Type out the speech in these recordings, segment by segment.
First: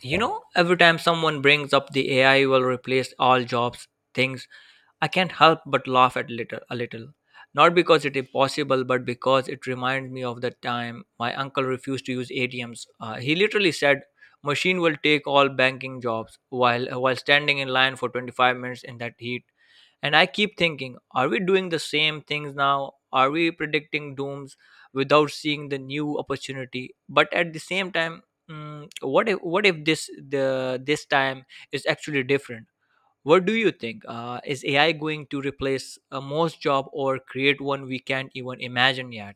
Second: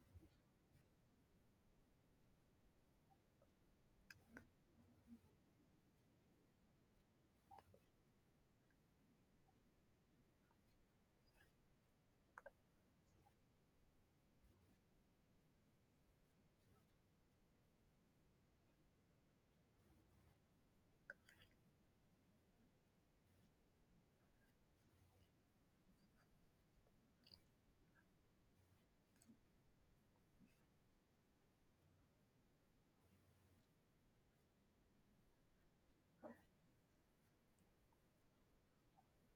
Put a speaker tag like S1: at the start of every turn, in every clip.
S1: Every time someone brings up the AI will replace all jobs things, I can't help but laugh at little a little. Not because it is possible, but because it reminds me of the time my uncle refused to use ATMs. He literally said, "Machine will take all banking jobs," while standing in line for 25 minutes in that heat. And I keep thinking, are we doing the same things now? Are we predicting dooms without seeing the new opportunity? But at the same time, what if this time is actually different? What do you think? Is AI going to replace a most job or create one we can't even imagine yet?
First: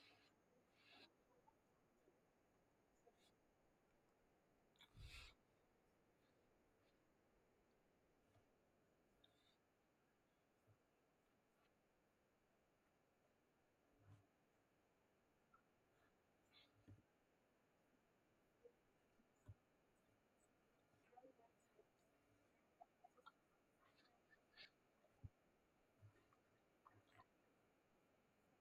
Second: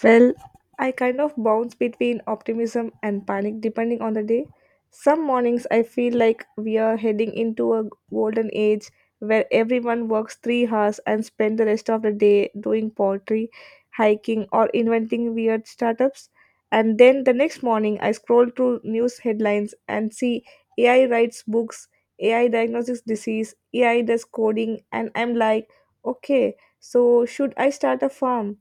S2: Well, I kind of bounce between optimism and panic depending on the day. Some mornings I feel like we are heading into a golden age where everyone works 3 hours and spend the rest of the day doing pottery, hiking or inventing weird startups. And then the next morning I scroll through news headlines and see AI writes books, AI diagnoses disease, AI does coding and I'm like, okay, so should I start a farm?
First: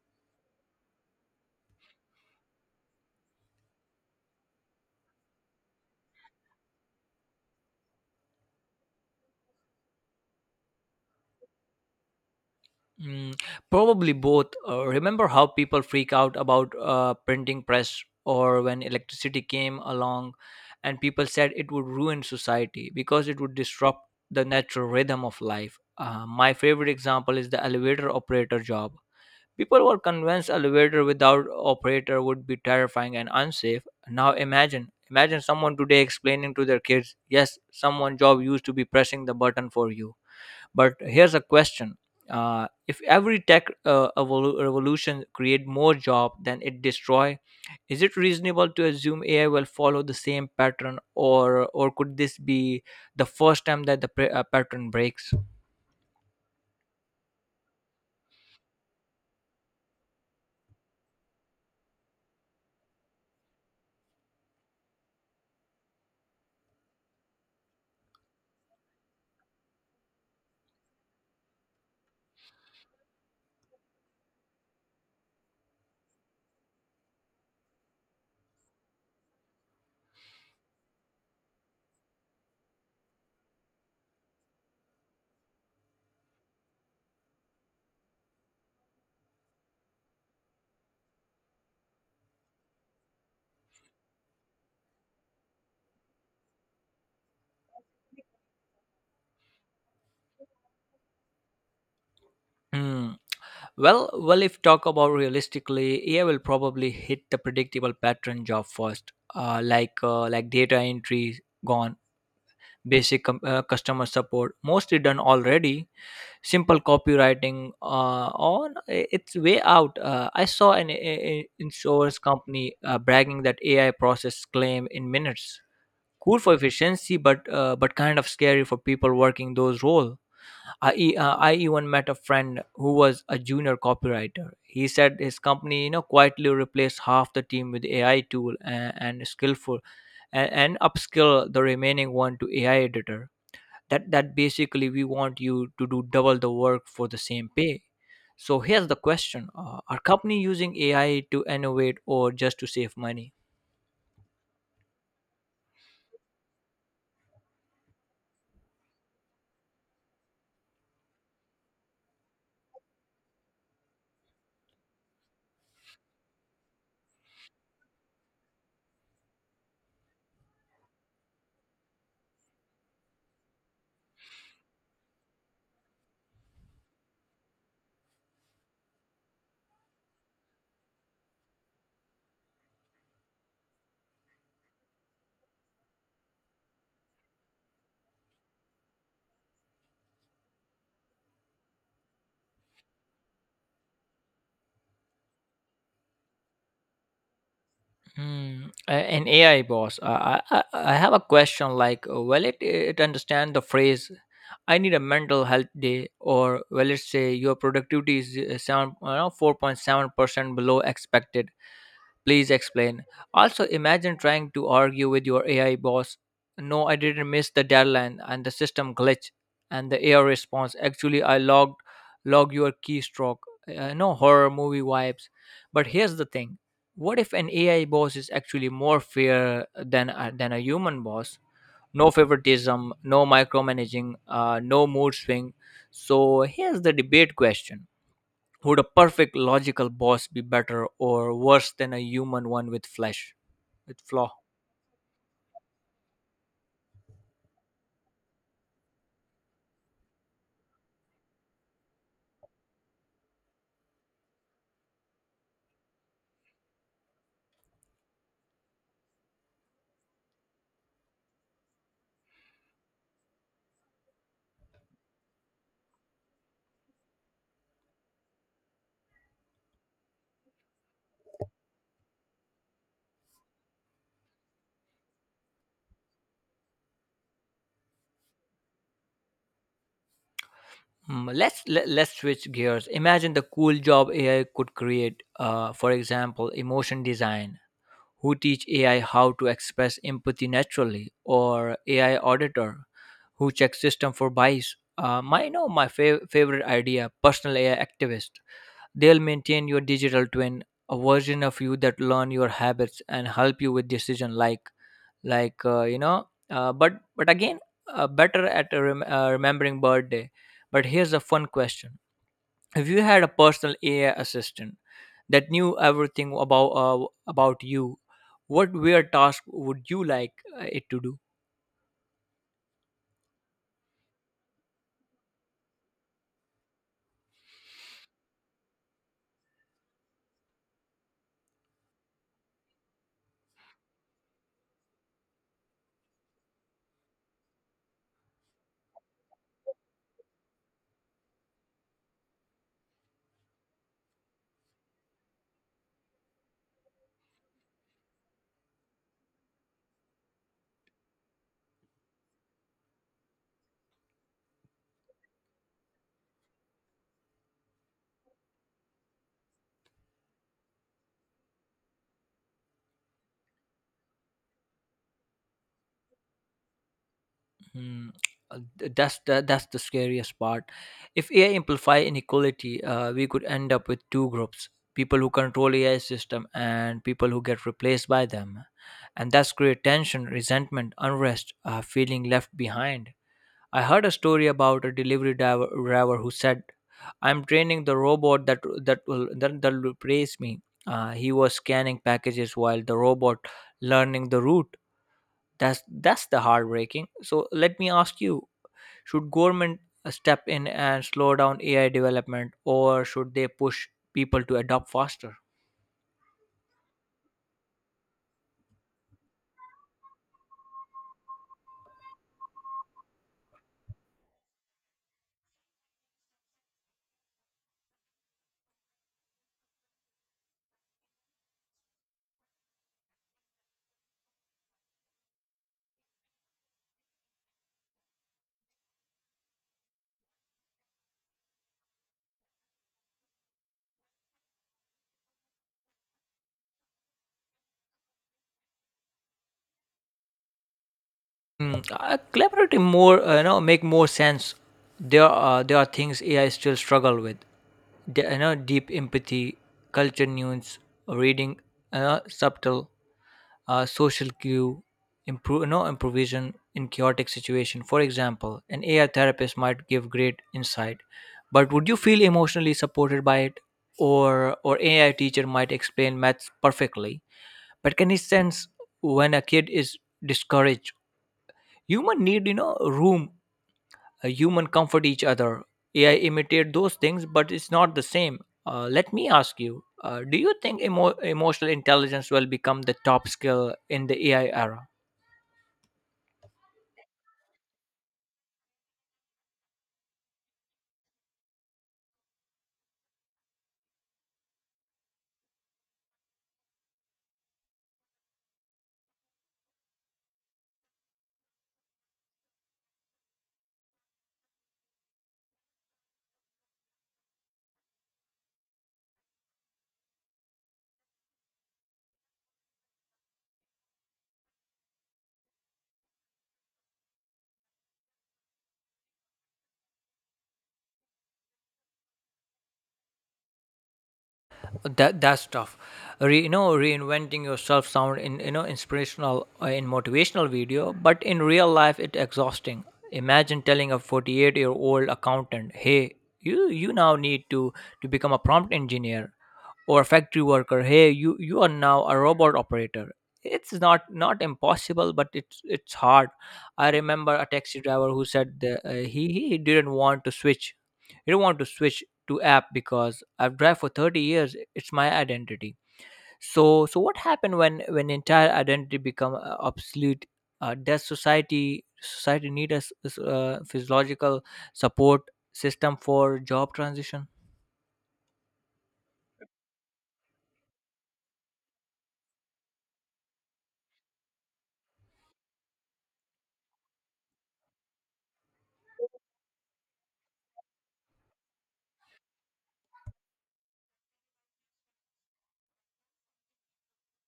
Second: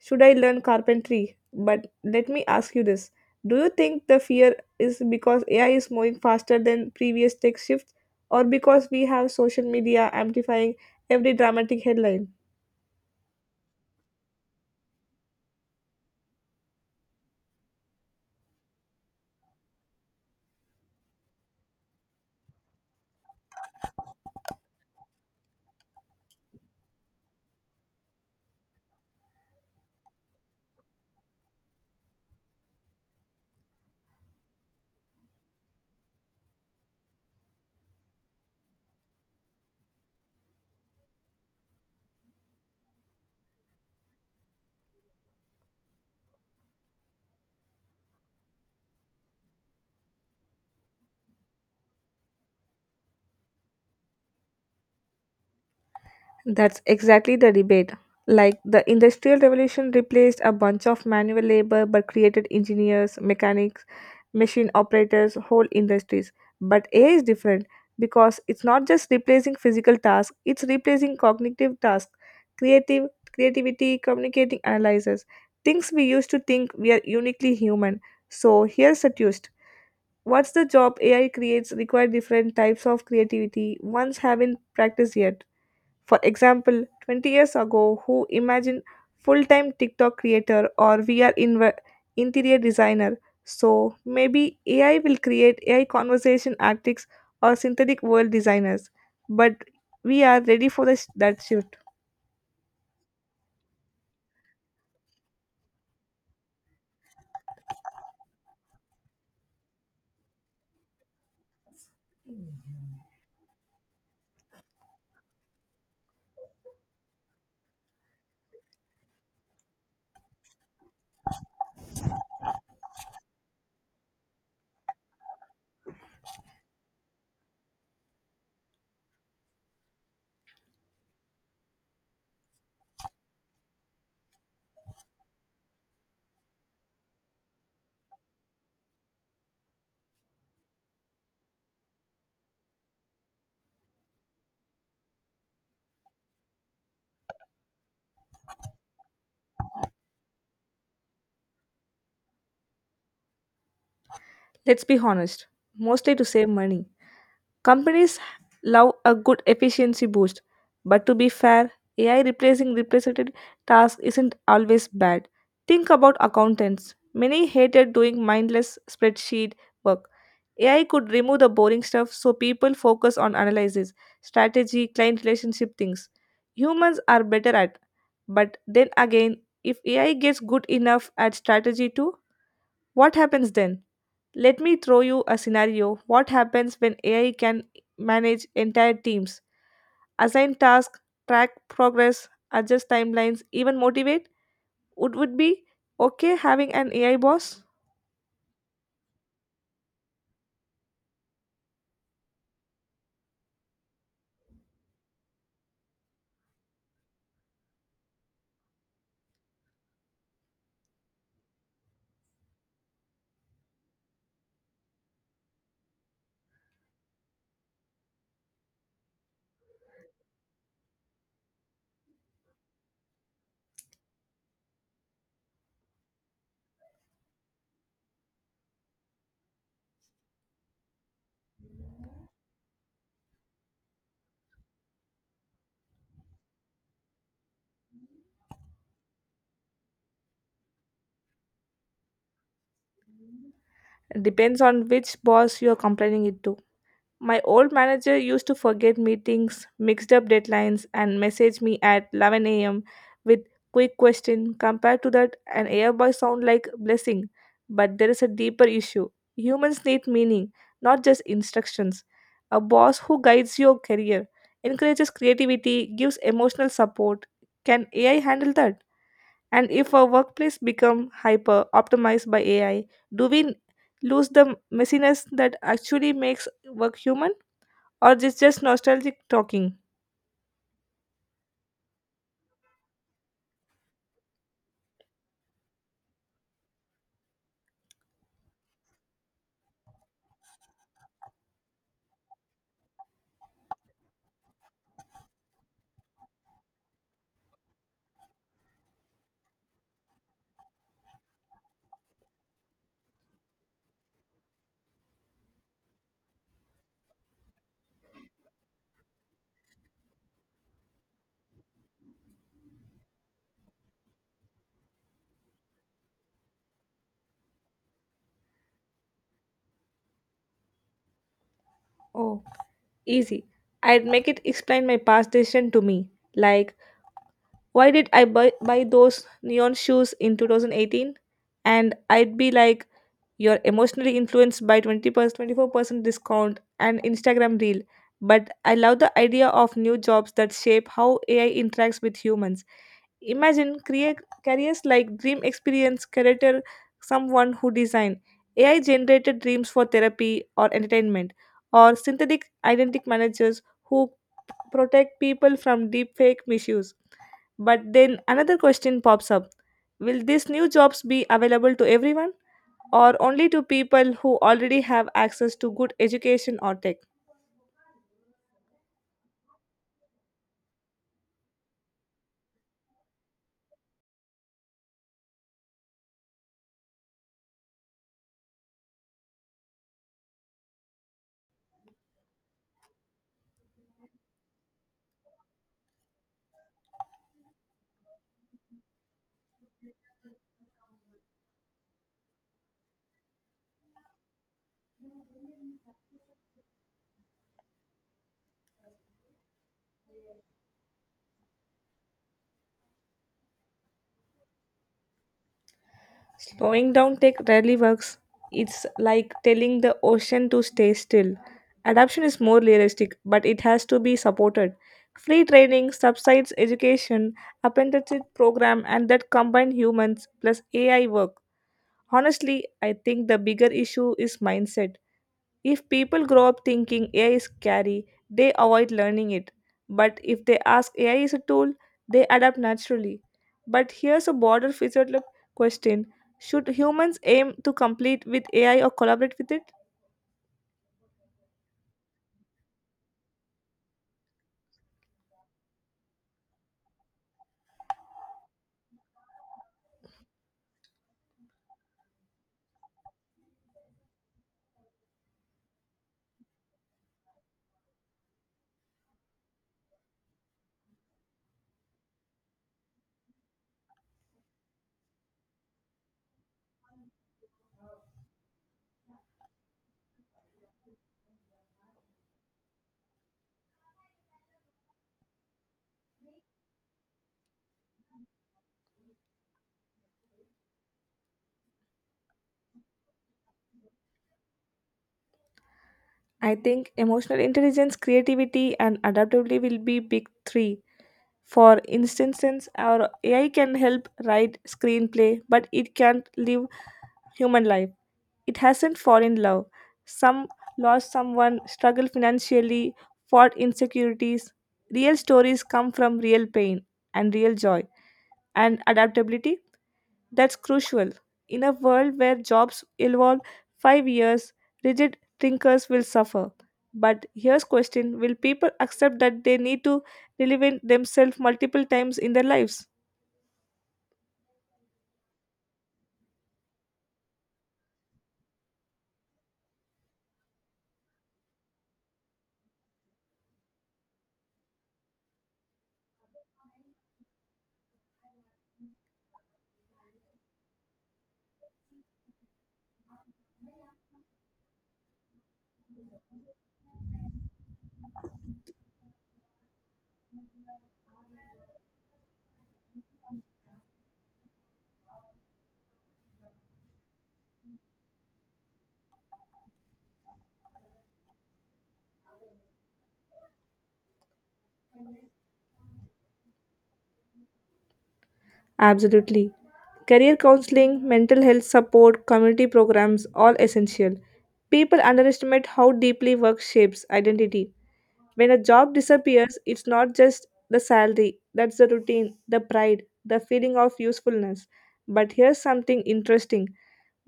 S2: Should I learn carpentry? But let me ask you this. Do you think the fear is because AI is moving faster than previous tech shifts, or because we have social media amplifying every dramatic headline?
S1: Mm, Probably both. Remember how people freak out about printing press or when electricity came along and people said it would ruin society because it would disrupt the natural rhythm of life. My favorite example is the elevator operator job. People were convinced elevator without operator would be terrifying and unsafe. Now imagine someone today explaining to their kids, yes, someone job used to be pressing the button for you. But here's a question: uh, if every tech revolution create more job than it destroy, is it reasonable to assume AI will follow the same pattern, or could this be the first time that the pattern breaks?
S2: That's exactly the debate. Like the Industrial Revolution replaced a bunch of manual labor but created engineers, mechanics, machine operators, whole industries. But AI is different because it's not just replacing physical tasks, it's replacing cognitive tasks, creative creativity, communicating analysis, things we used to think we are uniquely human. So here's a twist. What's the job AI creates require different types of creativity ones haven't practiced yet? For example, 20 years ago, who imagined full-time TikTok creator or VR interior designer? So maybe AI will create AI conversation artists or synthetic world designers. But we are ready for that shift.
S1: Hmm. Well, if talk about realistically, AI will probably hit the predictable pattern job first, like data entry gone, basic customer support mostly done already, simple copywriting on its way out. I saw an insurance company bragging that AI process claim in minutes. Cool for efficiency, but but kind of scary for people working those roles. I even met a friend who was a junior copywriter. He said his company quietly replaced half the team with AI tool and skillful and upskill the remaining one to AI editor that basically we want you to do double the work for the same pay. So here's the question, are company using AI to innovate or just to save money?
S2: Let's be honest, mostly to save money. Companies love a good efficiency boost, but to be fair, AI replacing represented tasks isn't always bad. Think about accountants. Many hated doing mindless spreadsheet work. AI could remove the boring stuff so people focus on analysis, strategy, client relationship things. Humans are better at, but then again, if AI gets good enough at strategy too, what happens then? Let me throw you a scenario. What happens when AI can manage entire teams, assign tasks, track progress, adjust timelines, even motivate? Would be okay having an AI boss?
S1: An AI boss, I have a question like, will it understand the phrase "I need a mental health day," or will it say your productivity is uh, 7 you 4.7% below expected? Please explain. Also, imagine trying to argue with your AI boss. "No, I didn't miss the deadline and the system glitch," and the AI response, "Actually, I log your keystroke." No horror movie vibes. But here's the thing. What if an AI boss is actually more fair than a than a human boss? No favoritism, no micromanaging, no mood swing. So here's the debate question: would a perfect logical boss be better or worse than a human one with flesh, with flaw?
S2: Depends on which boss you are comparing it to. My old manager used to forget meetings, mixed up deadlines, and message me at 11 a.m. with quick question. Compared to that, an airbus sound like blessing, but there is a deeper issue. Humans need meaning, not just instructions. A boss who guides your career, encourages creativity, gives emotional support. Can AI handle that? And if our workplace become hyper optimized by AI, do we lose the messiness that actually makes work human? Or just nostalgic talking?
S1: Let's switch gears. Imagine the cool job AI could create. For example, emotion design. Who teach AI how to express empathy naturally, or AI auditor who checks system for bias. My no, my fav- favorite idea, personal AI activist. They'll maintain your digital twin, a version of you that learn your habits and help you with decision like. But again, better at remembering birthday. But here's a fun question: if you had a personal AI assistant that knew everything about about you, what weird task would you like it to do?
S2: Oh, easy. I'd make it explain my past decision to me, like why did I buy those neon shoes in 2018? And I'd be like, you're emotionally influenced by 20%, 24% discount and Instagram reel. But I love the idea of new jobs that shape how AI interacts with humans. Imagine careers like dream experience, career someone who design AI generated dreams for therapy or entertainment, or synthetic identity managers who protect people from deepfake misuse. But then another question pops up. Will these new jobs be available to everyone or only to people who already have access to good education or tech?
S1: Hmm. That's the scariest part. If AI amplify inequality, we could end up with two groups: people who control AI system and people who get replaced by them, and that's create tension, resentment, unrest, feeling left behind. I heard a story about a delivery driver who said, "I'm training the robot that will replace me." He was scanning packages while the robot learning the route. That's the heartbreaking. So let me ask you, should government step in and slow down AI development, or should they push people to adopt faster?
S2: Slowing down tech rarely works. It's like telling the ocean to stay still. Adoption is more realistic, but it has to be supported. Free training, subsides education, apprenticeship program, and that combine humans plus AI work. Honestly, I think the bigger issue is mindset. If people grow up thinking AI is scary, they avoid learning it. But if they ask AI is a tool, they adapt naturally. But here's a broader physical question. Should humans aim to compete with AI or collaborate with it?
S1: Collaborative more, make more sense. There are things AI still struggle with. The deep empathy, culture nuance, reading, subtle social cue, improve, no improvisation in chaotic situation. For example, an AI therapist might give great insight, but would you feel emotionally supported by it? Or AI teacher might explain maths perfectly, but can he sense when a kid is discouraged? Human need, room. Human comfort each other. AI imitate those things but it's not the same. Let me ask you, do you think emotional intelligence will become the top skill in the AI era?
S2: I think emotional intelligence, creativity, and adaptability will be big three. For instance, our AI can help write screenplay, but it can't live human life. It hasn't fallen in love. Some lost someone, struggled financially, fought insecurities. Real stories come from real pain and real joy and adaptability. That's crucial. In a world where jobs evolve 5 years, rigid thinkers will suffer. But here's question: will people accept that they need to reinvent themselves multiple times in their lives?
S1: That's tough. Re, you know Reinventing yourself sound in you know inspirational in motivational video, but in real life it's exhausting. Imagine telling a 48-year-old accountant, "Hey, you now need to become a prompt engineer," or a factory worker, "Hey, you are now a robot operator." It's not impossible, but it's hard. I remember a taxi driver who said that, he didn't want to switch to app because I've drive for 30 years, it's my identity. So what happened when entire identity become obsolete? Does society need a physiological support system for job transition?
S2: Absolutely. Career counseling, mental health support, community programs, all essential. People underestimate how deeply work shapes identity. When a job disappears, it's not just the salary, that's the routine, the pride, the feeling of usefulness. But here's something interesting.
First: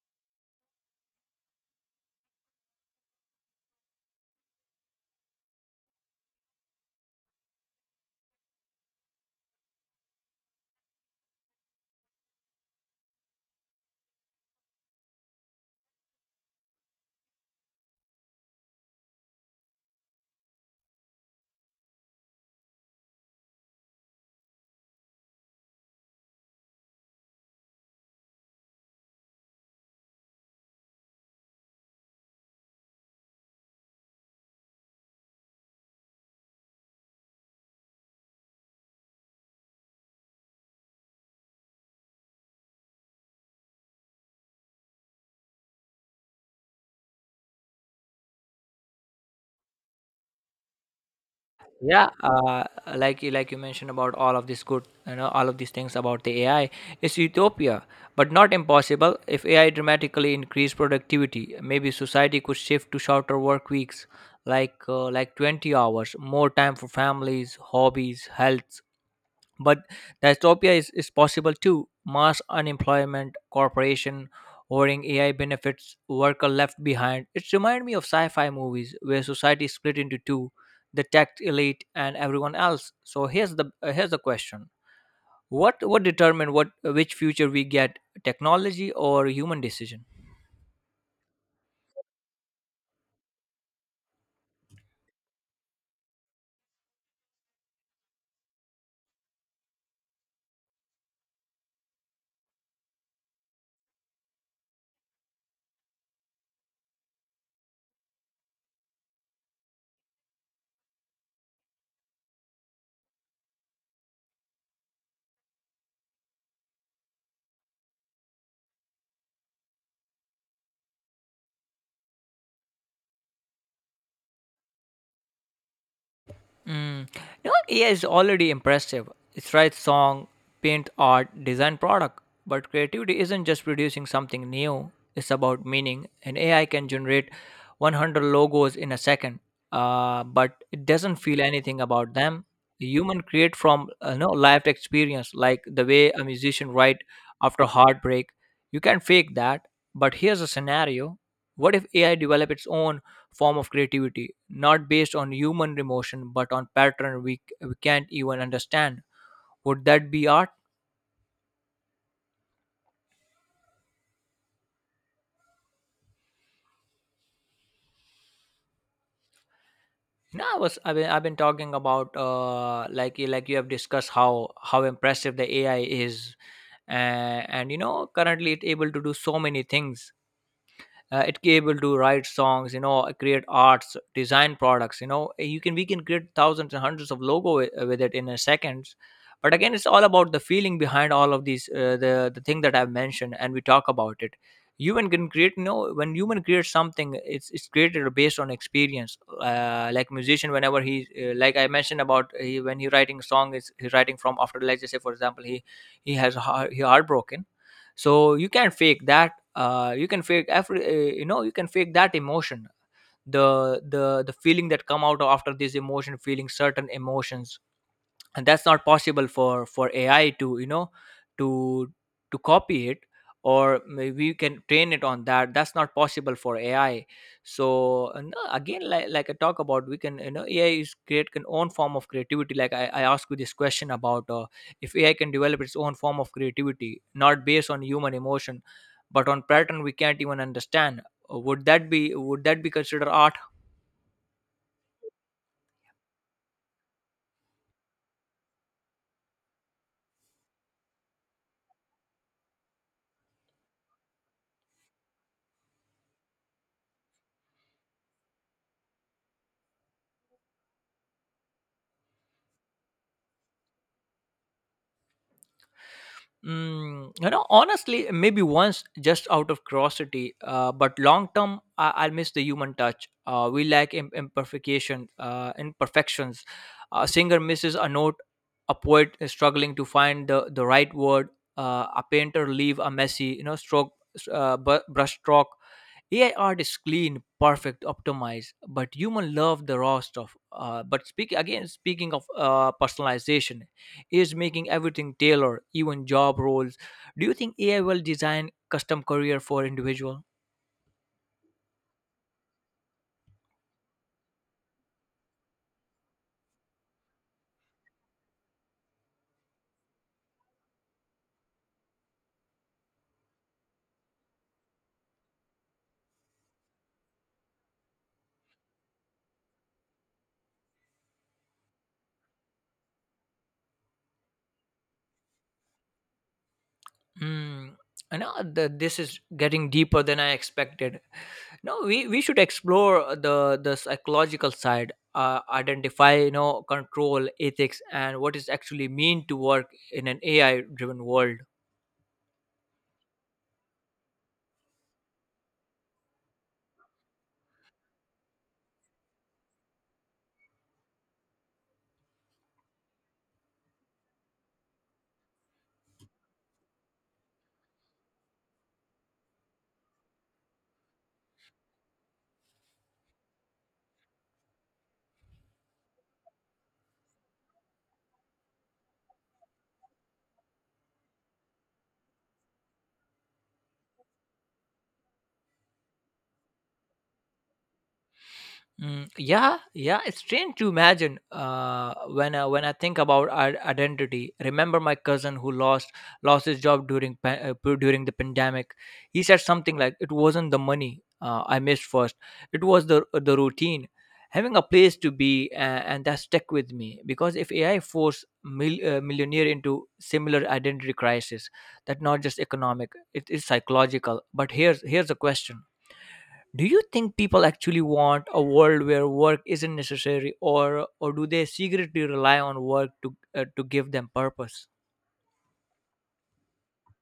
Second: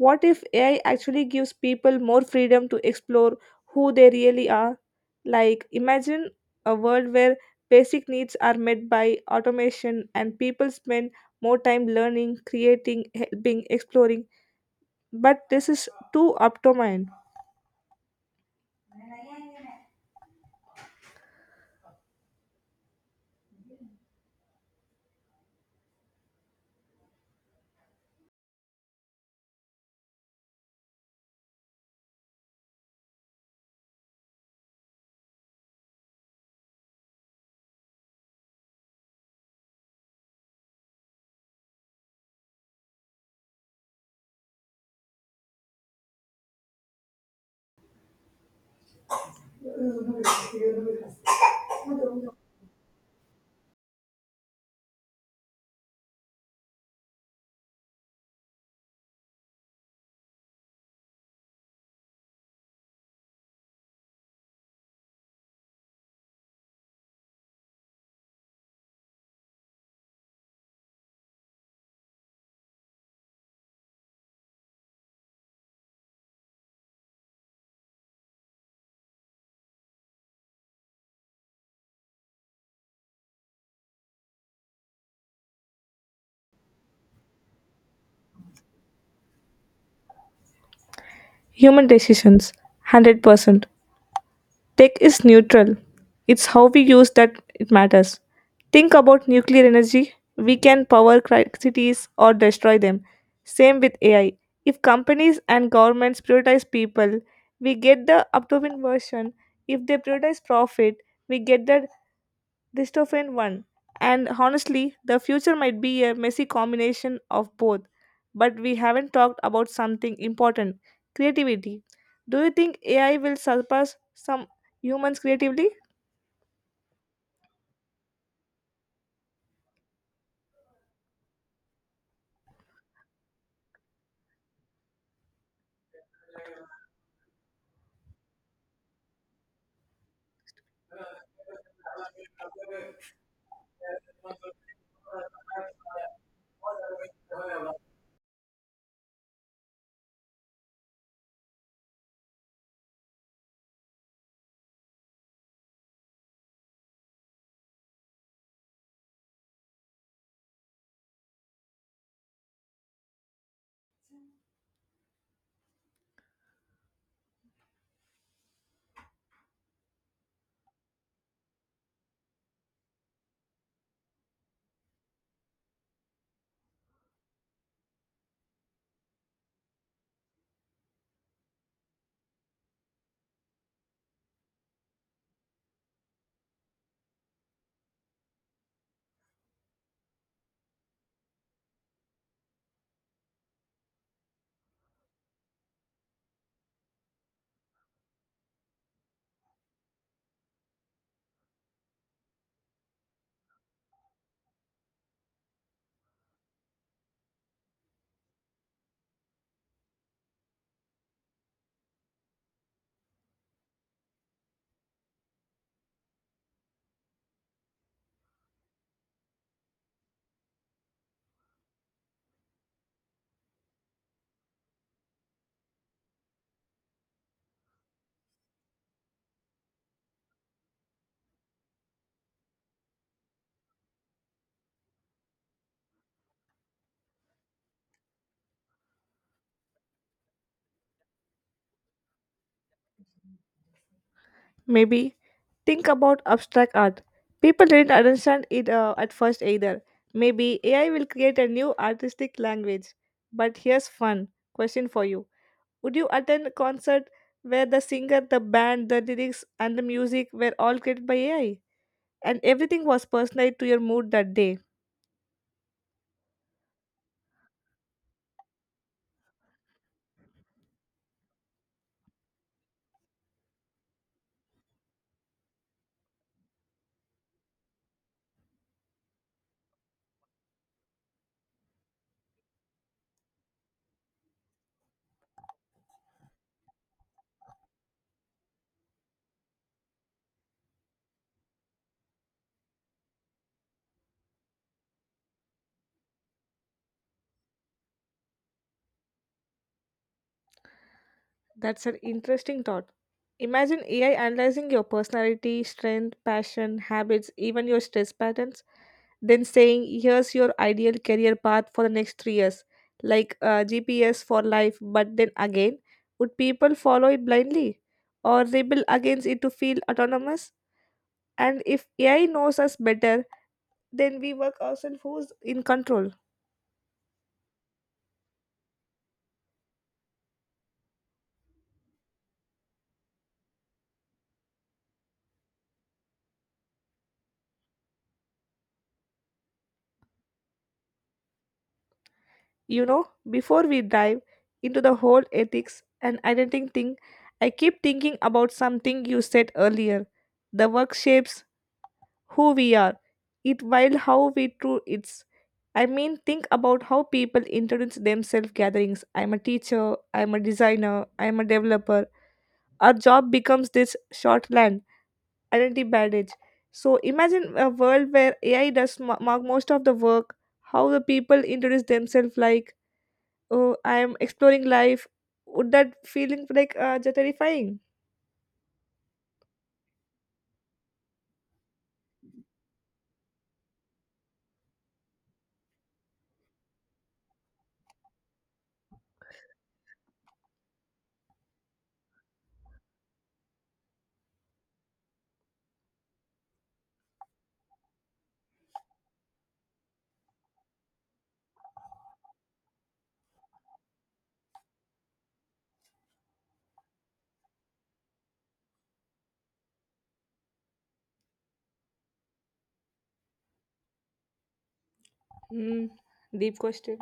S2: What if AI actually gives people more freedom to explore who they really are? Like, imagine a world where basic needs are met by automation and people spend more time learning, creating, helping, exploring. But this is too up to mine.
S1: Yeah, like you mentioned about all of this good you know all of these things about the AI, it's utopia, but not impossible. If AI dramatically increased productivity, maybe society could shift to shorter work weeks, like 20 hours, more time for families, hobbies, health. But dystopia is possible too. Mass unemployment, corporation hoarding AI benefits, worker left behind. It reminds me of sci-fi movies where society is split into two, the tech elite and everyone else. So here's the question. What determine what which future we get, technology or human decision?
S2: Human decisions, 100%. Tech is neutral. It's how we use that it matters. Think about nuclear energy. We can power cities or destroy them. Same with AI. If companies and governments prioritize people, we get the upcoming version. If they prioritize profit, we get the dystopian one. And honestly, the future might be a messy combination of both. But we haven't talked about something important creativity. Do you think AI will surpass some humans creatively?
S1: Mm. You know, AI is already impressive. It writes song, paint art, design product. But creativity isn't just producing something new, it's about meaning. And AI can generate 100 logos in a second, but it doesn't feel anything about them. The human create from lived experience, like the way a musician write after heartbreak. You can fake that. But here's a scenario: what if AI develop its own form of creativity, not based on human emotion but on pattern we can't even understand. Would that be art? No, I've been talking about like you have discussed how impressive the AI is, and currently it's able to do so many things. It able to write songs, create arts design products you know eh, you can we can create thousands and hundreds of logo with it in a seconds. But again, it's all about the feeling behind all of these, the thing that I've mentioned and we talk about it. Human can create. When human creates something, it's created based on experience, like musician whenever he, like I mentioned about he, when he writing song, is he's writing from after, like, just say for example, he has heartbroken. So you can fake that. You can fake every you know you can fake that emotion, the feeling that come out after this emotion, feeling certain emotions. And that's not possible for AI to, you know, to to copy it. Or maybe you can train it on that, that's not possible for AI. So, no, again, like I talk about, we can, AI is create an own form of creativity, like I asked you this question about, if AI can develop its own form of creativity not based on human emotion but on pattern we can't even understand, would that be considered art?
S2: Maybe. Think about abstract art. People didn't understand it at first either. Maybe AI will create a new artistic language. But here's fun question for you. Would you attend a concert where the singer, the band, the lyrics, and the music were all created by AI? And everything was personalized to your mood that day.
S1: Honestly, maybe once, just out of curiosity, but long term, I'll miss the human touch. We lack imperfections. A singer misses a note, a poet is struggling to find the right word, a painter leave a messy, stroke, brush stroke. AI art is clean, perfect, optimized, but human love the raw stuff. But speaking of personalization, is making everything tailored, even job roles. Do you think AI will design custom career for individual?
S2: That's an interesting thought. Imagine AI analyzing your personality, strength, passion, habits, even your stress patterns, then saying, here's your ideal career path for the next 3 years, like GPS for life. But then again, would people follow it blindly or rebel against it to feel autonomous? And if AI knows us better, then we work ourselves who's in control.
S1: Hmm. I know that this is getting deeper than I expected. No, we should explore the psychological side, identify, you know, control, ethics, and what is actually mean to work in an AI driven world.
S2: You know, before we dive into the whole ethics and identity thing, I keep thinking about something you said earlier. The work shapes who we are, it while how we true it's. I mean, think about how people introduce themselves gatherings. I'm a teacher, I'm a designer, I'm a developer. Our job becomes this shorthand, identity badge. So imagine a world where AI does most of the work, how the people introduce themselves like oh I'm exploring life. Would that feeling like terrifying?
S1: Yeah, yeah, it's strange to imagine. When I think about our identity, remember my cousin who lost his job during during the pandemic. He said something like, "It wasn't the money I missed first; it was the routine." Having a place to be, and that stuck with me because if AI force millionaire into similar identity crisis, that not just economic, it is psychological. But here's a question, do you think people actually want a world where work isn't necessary, or do they secretly rely on work to give them purpose?
S2: Hmm, deep question.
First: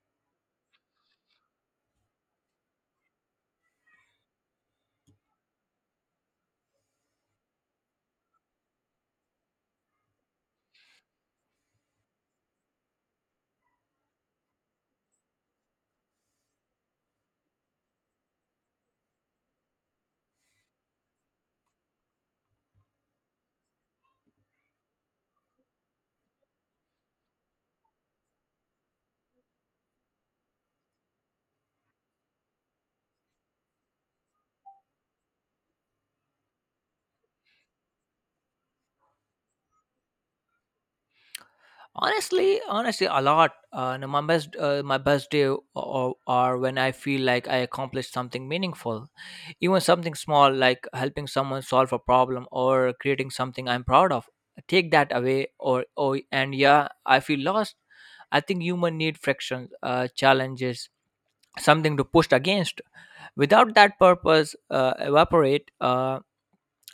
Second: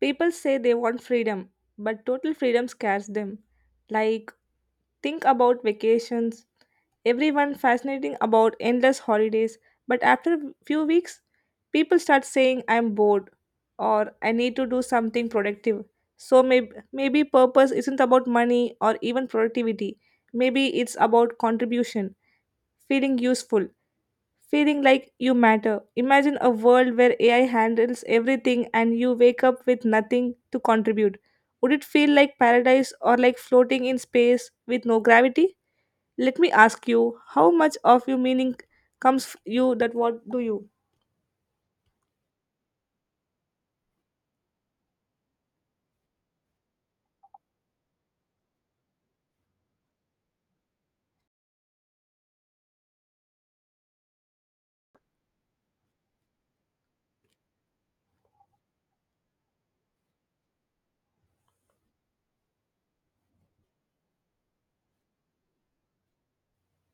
S2: People say they want freedom, but total freedom scares them. Like, think about vacations. Everyone fascinating about endless holidays, but after few weeks, people start saying I'm bored or I need to do something productive. So maybe purpose isn't about money or even productivity. Maybe it's about contribution, feeling useful. Feeling like you matter. Imagine a world where AI handles everything and you wake up with nothing to contribute. Would it feel like paradise or like floating in space with no gravity? Let me ask you, how much of your meaning comes you that what do you?
S1: Honestly, honestly, a lot. No, my best day are when I feel like I accomplished something meaningful, even something small, like helping someone solve a problem or creating something I'm proud of. Take that away, or and yeah, I feel lost. I think human need friction, challenges, something to push against. Without that, purpose evaporate.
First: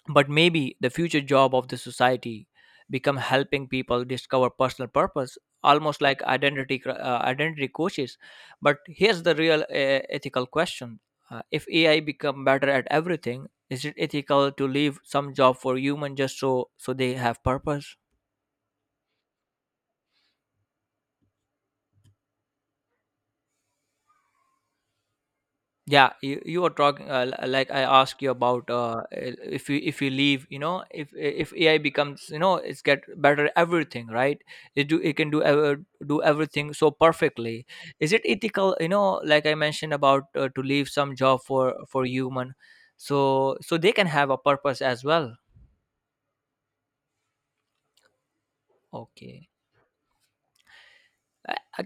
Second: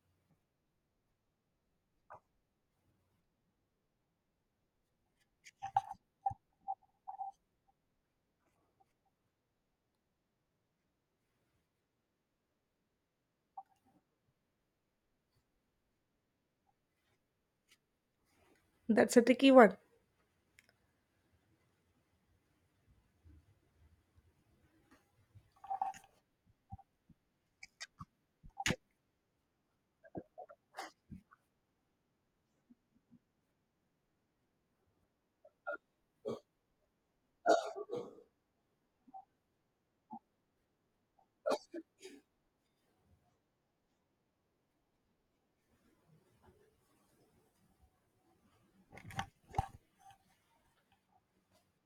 S1: But maybe the future job of the society become helping people discover personal purpose, almost like identity coaches. But here's the real ethical question. If ai become better at everything, is it ethical to leave some job for human just so they have purpose?
S2: That's a tricky one.
S1: Yeah, you were talking, like I asked you about, if you, if you leave, you know, if ai becomes, you know, it's get better at everything, right? It do, it can do, ever do everything so perfectly. Is it ethical, you know, like I mentioned about, to leave some job for for human, so they can have a purpose as well. Okay. I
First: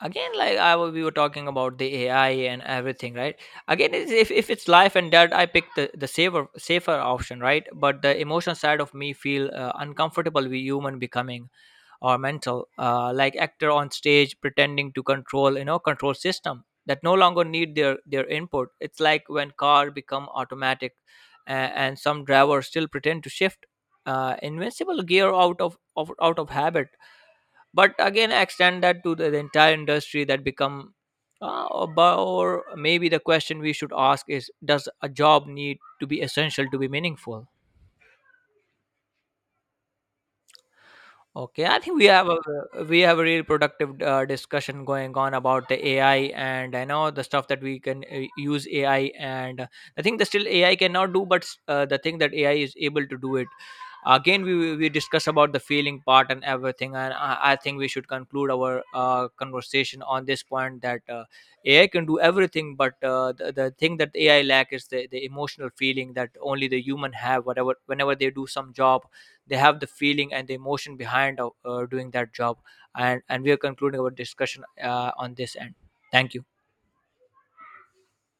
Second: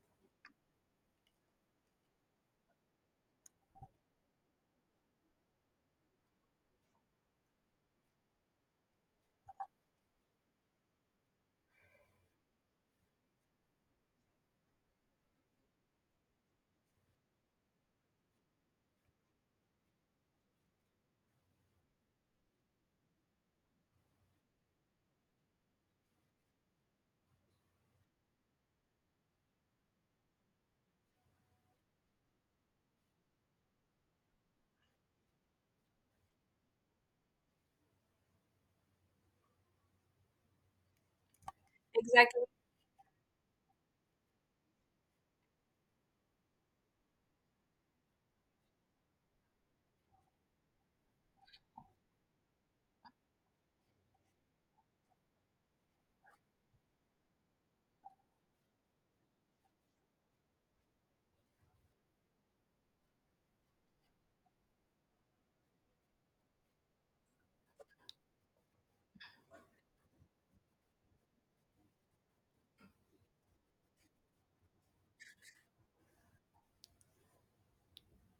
S1: Again, like we were talking about the ai and everything, right? Again, if it's life and death, I pick the safer option, right? But the emotional side of me feel uncomfortable with human becoming or mental, like actor on stage pretending to control, you know, control system that no longer need their input. It's like when car become automatic, and some drivers still pretend to shift invincible gear out of out of habit. But again, extend that to the entire industry that become, or maybe the question we should ask is, does a job need to be essential to be meaningful? Okay, I think we have
S2: Exactly.
S1: a, we have a real productive discussion going on about the AI, and I know the stuff that we can, use AI, and the thing that still AI cannot do, but the thing that AI is able to do it. Again, we discuss about the feeling part and everything, and I think we should conclude our conversation on this point that AI can do everything, but the thing that AI lack is the emotional feeling that only the human have. Whatever, whenever they do some job, they have the feeling and the emotion behind doing that job. And we are concluding our discussion on this end. Thank you.